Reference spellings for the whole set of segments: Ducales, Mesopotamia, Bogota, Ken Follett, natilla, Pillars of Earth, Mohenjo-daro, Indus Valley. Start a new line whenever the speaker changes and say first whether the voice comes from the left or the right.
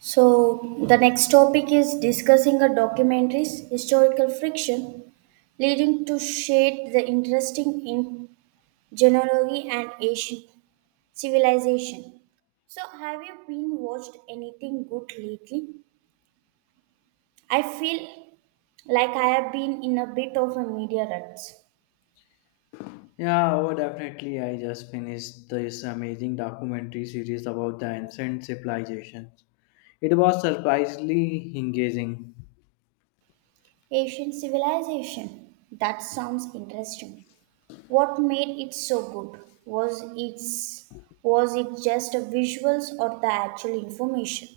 right: So, the next topic is discussing a documentary's historical friction leading to shade the interesting in genealogy and Asian civilization. So, have you been watched anything good lately? I feel like I have been in a bit of a media rut.
left: Yeah, oh, definitely. I just finished this amazing documentary series about the ancient civilizations. It was surprisingly engaging.
right: Asian civilization. That sounds interesting. What made it so good? Was it just a visuals or the actual information?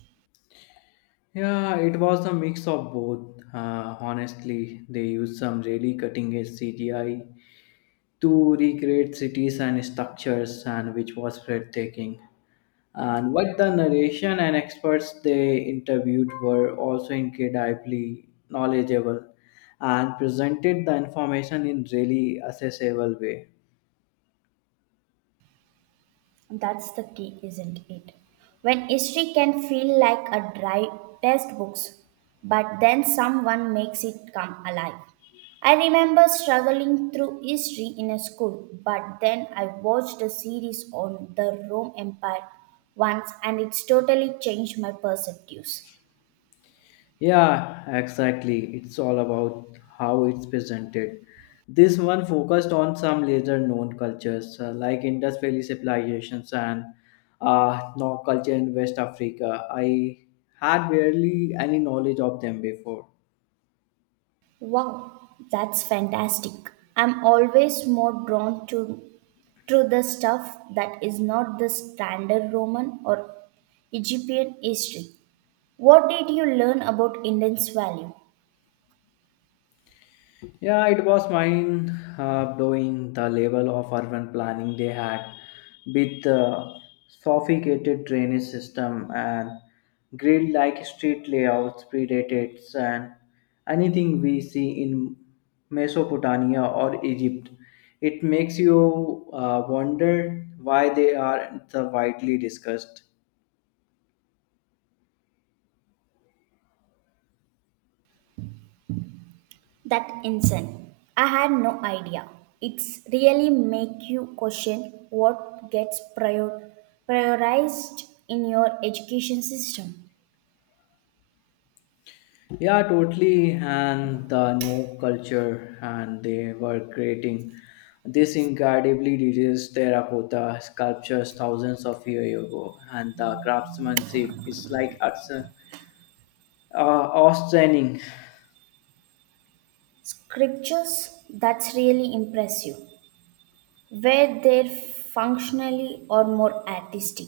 left: Yeah, it was a mix of both. Honestly, they used some really cutting edge CGI to recreate cities and structures, and which was breathtaking. And what the narration and experts they interviewed were also incredibly knowledgeable and presented the information in really accessible way.
right: That's the key, isn't it? When history can feel like a dry textbooks, but then someone makes it come alive. I remember struggling through history in a school, but then I watched a series on the Rome Empire once and it's totally changed my perspectives.
left: Yeah, exactly. It's all about how it's presented. This one focused on some lesser known cultures like Indus Valley civilizations and no culture in West Africa. I had barely any knowledge of them before.
right: Wow, that's fantastic. I'm always more drawn to the stuff that is not the standard Roman or Egyptian history. What did you learn about Indian's value?
left: Yeah, it was mind blowing the level of urban planning they had with the sophisticated drainage system and grid like street layouts, predated and anything we see in Mesopotamia or Egypt. It makes you wonder why they are the widely discussed.
right: That incense. I had no idea. It's really make you question what gets prioritized in your education system.
left: Yeah, totally. And the no culture, and they were creating this incredibly detailed terracotta sculptures thousands of years ago. And the craftsmanship is like outstanding.
right: Scriptures, that's really impressive. Where they're functionally or more artistic.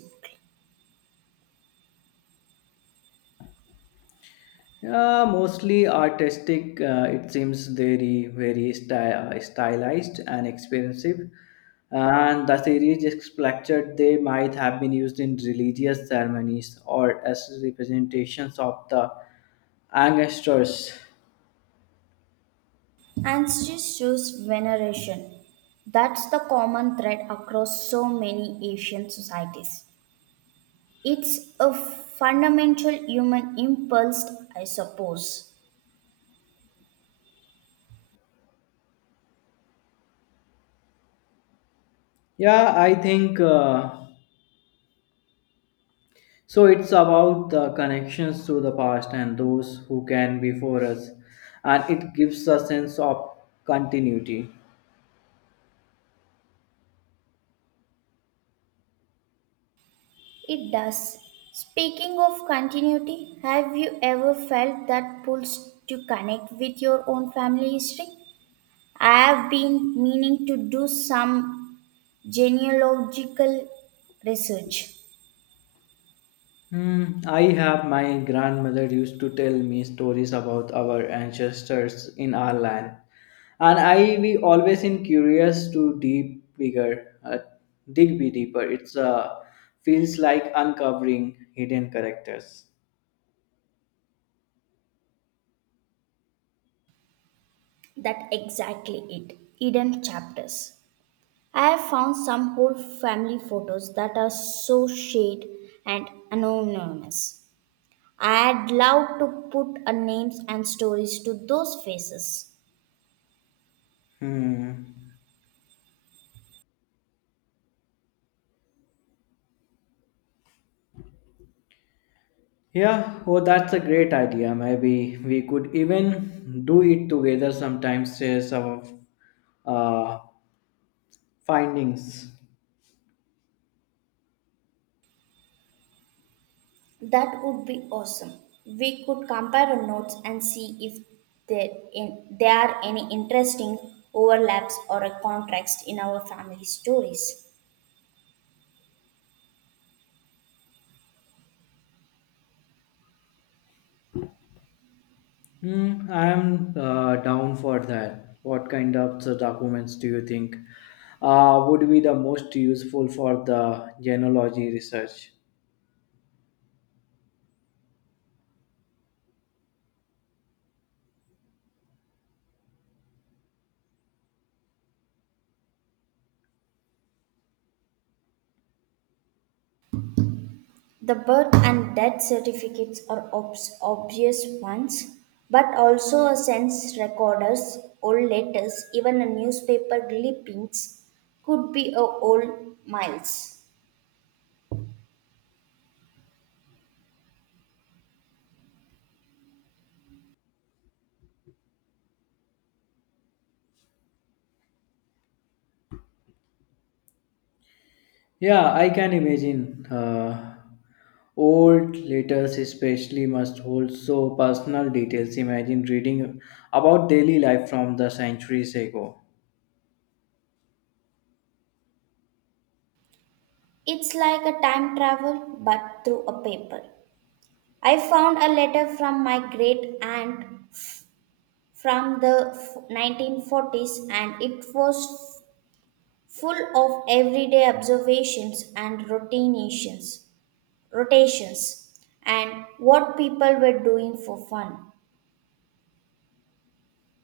left: Yeah, mostly artistic. It seems very, very stylized and expensive. And the series expected they might have been used in religious ceremonies or as representations of the ancestors.
right: And she shows veneration. That's the common thread across so many Asian societies. It's a fundamental human impulse, I suppose.
left: Yeah, I think so. It's about the connections to the past and those who can before us, and it gives a sense of continuity.
right: It does. Speaking of continuity, have you ever felt that pulse to connect with your own family history? I have been meaning to do some genealogical research.
left: Hmm, I have my grandmother used to tell me stories about our ancestors in our land, and I we always in curious to deep bigger, dig be deeper. It's feels like uncovering hidden characters.
right: That exactly it. Hidden chapters. I have found some whole family photos that are so shade and anonymous. I'd love to put a names and stories to those faces.
left: Hmm. Yeah, oh, that's a great idea. Maybe we could even do it together sometimes. Share some of uh, findings.
right: That would be awesome. We could compare our notes and see if there are any interesting overlaps or a contrast in our family stories.
left: Hmm, I am down for that. What kind of the documents do you think would be the most useful for the genealogy research?
right: The birth and death certificates are obvious ones, but also a census recorder's old letters, even a newspaper clippings, could be a old miles.
left: Yeah, I can imagine. Old letters, especially, must hold so personal details. Imagine reading about daily life from the centuries ago.
right: It's like a time travel, but through a paper. I found a letter from my great aunt from the 1940s, and it was full of everyday observations and routinations. Rotations and what people were doing for fun.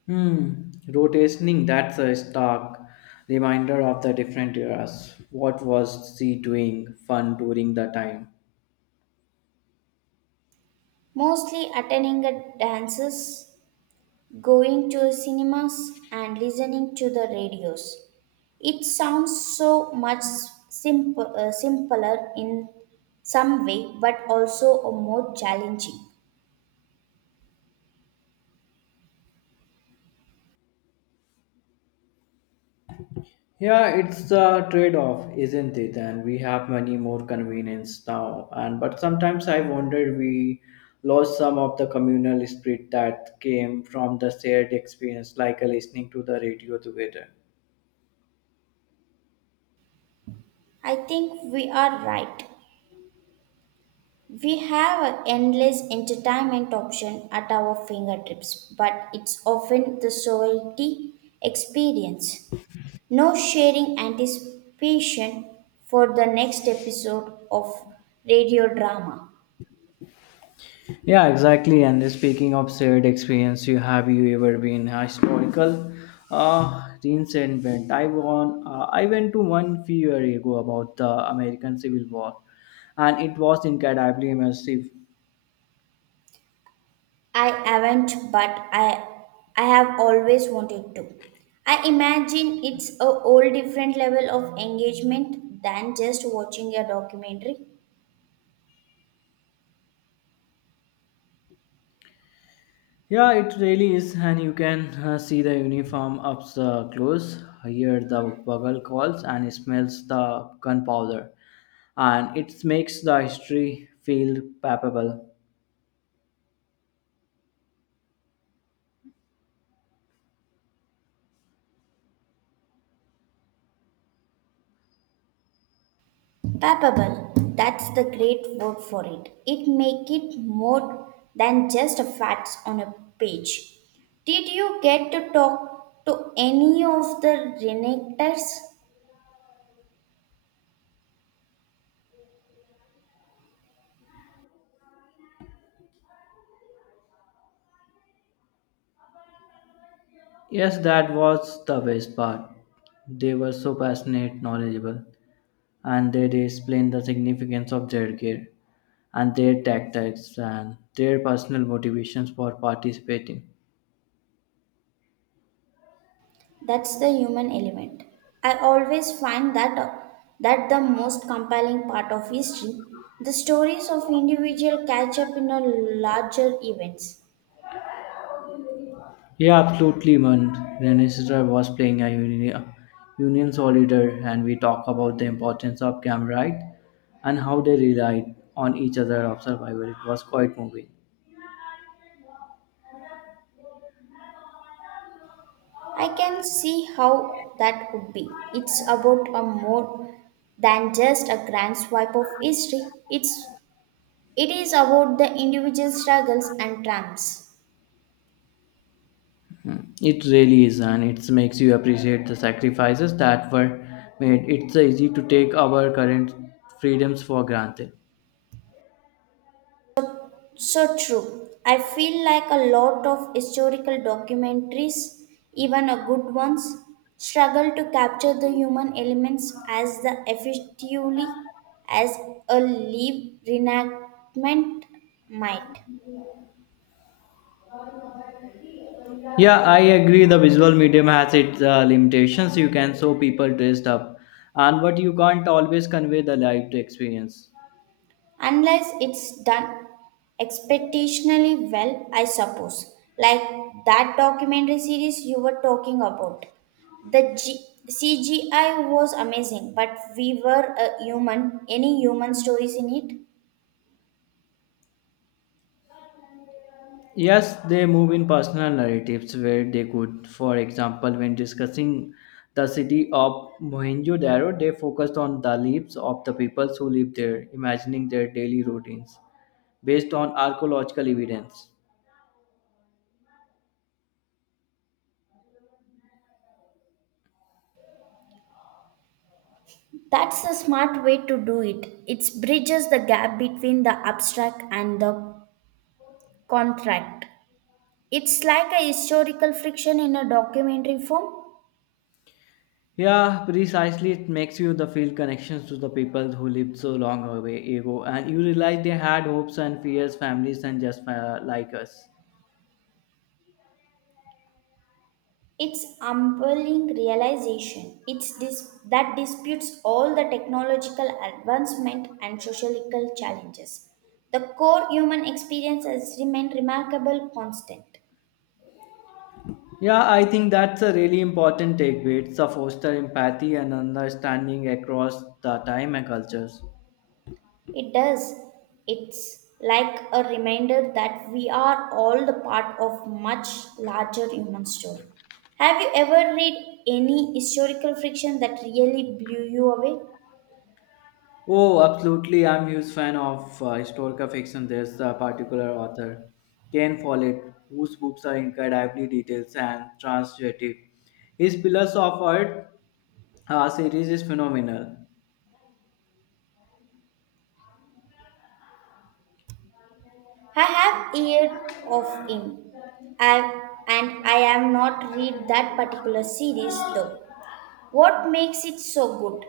left: Hmm, rotationing, that's a stark reminder of the different eras. What was she doing fun during the time?
right: Mostly attending at dances, going to cinemas, and listening to the radios. It sounds so much simpler in some way, but also a more challenging.
left: Yeah, it's a trade-off, isn't it? And we have many more convenience now. And but sometimes I wondered we lost some of the communal spirit that came from the shared experience, like listening to the radio together.
right: I think we are right. We have an endless entertainment option at our fingertips, but it's often the solitary experience. No sharing anticipation for the next episode of radio drama.
left: Yeah, exactly. And speaking of shared experience, you have you ever been a historical reenactment? I won. I went to one few years ago about the American Civil War, and it was incredibly immersive.
right: I haven't, but I have always wanted to. I imagine it's a whole different level of engagement than just watching a documentary.
left: Yeah, it really is, and you can see the uniform up the close, hear the bugle calls, and smells the gunpowder, and it makes the history feel palpable.
right: Palpable, that's the great word for it. It make it more than just facts on a page. Did you get to talk to any of the reenactors?
left: Yes, that was the best part. They were so passionate, knowledgeable, and they explained the significance of their gear and their tactics and their personal motivations for participating.
right: That's the human element. I always find that the most compelling part of history, the stories of individual catch up in a larger events.
left: Yeah, absolutely, man. Renesra was playing a union soldier, and we talk about the importance of camaraderie and how they relied on each other of survival. It was quite moving.
right: I can see how that would be. It's about a more than just a grand swipe of history. It is about the individual struggles and triumphs.
left: Hmm. It really is, and it makes you appreciate the sacrifices that were made. It's easy to take our current freedoms for granted.
right: So true. I feel like a lot of historical documentaries, even a good ones, struggle to capture the human elements as the effectively as a live reenactment might.
left: Yeah, I agree. The visual medium has its limitations. You can show people dressed up, and but you can't always convey the lived experience.
right: Unless it's done expectationally well, I suppose. Like that documentary series you were talking about. The CGI was amazing, but we were a human. Any human stories in it?
left: Yes, they move in personal narratives where they could. For example, when discussing the city of Mohenjo-daro, they focused on the lives of the people who lived there, imagining their daily routines based on archaeological evidence.
right: That's a smart way to do it. It bridges the gap between the abstract and the contract. It's like a historical fiction in a documentary form.
left: Yeah, precisely. It makes you the feel connections to the people who lived so long away ago, and you realize they had hopes and fears, families, and just like us.
right: It's humbling realization. That disputes all the technological advancement and sociological challenges. The core human experience has remained remarkable constant.
left: Yeah, I think that's a really important takeaway. It's a foster empathy and understanding across the time and cultures.
right: It does. It's like a reminder that we are all the part of much larger human story. Have you ever read any historical fiction that really blew you away?
left: Oh, absolutely. I'm huge fan of historical fiction. There's a particular author, Ken Follett, whose books are incredibly detailed and translative. His Pillars of Earth series is phenomenal.
right: I have heard of him. I am not read that particular series though. What makes it so good?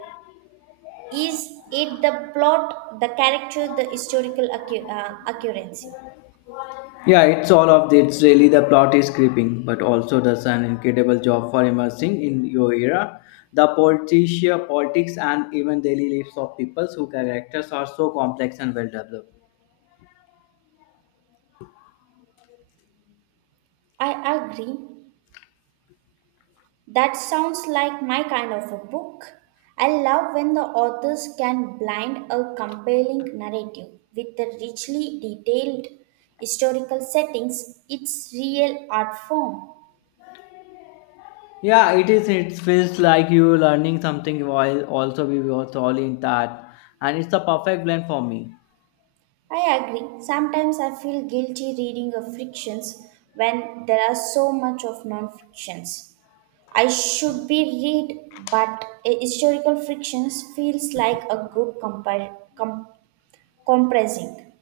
right: Is it the plot, the character, the historical accuracy?
left: Yeah, it's all of the, it's really the plot is creeping, but also does an incredible job for immersing in your era, the political politics, and even daily lives of people whose characters are so complex and well developed.
right: I agree. That sounds like my kind of a book. I love when the authors can blend a compelling narrative with the richly detailed historical settings. It's real art form.
left: Yeah, it is. It feels like you're learning something while also we were thoroughly in that, and it's the perfect blend for me.
right: I agree. Sometimes I feel guilty reading of frictions when there are so much of non-fictions. I should be read, but a historical frictions feels like a good compressing.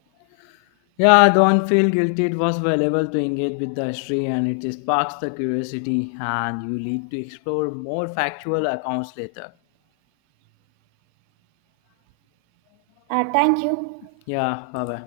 left: Yeah, don't feel guilty. It was valuable to engage with the history, and it sparks the curiosity, and you lead to explore more factual accounts later.
right: Thank you.
left: Yeah, bye bye.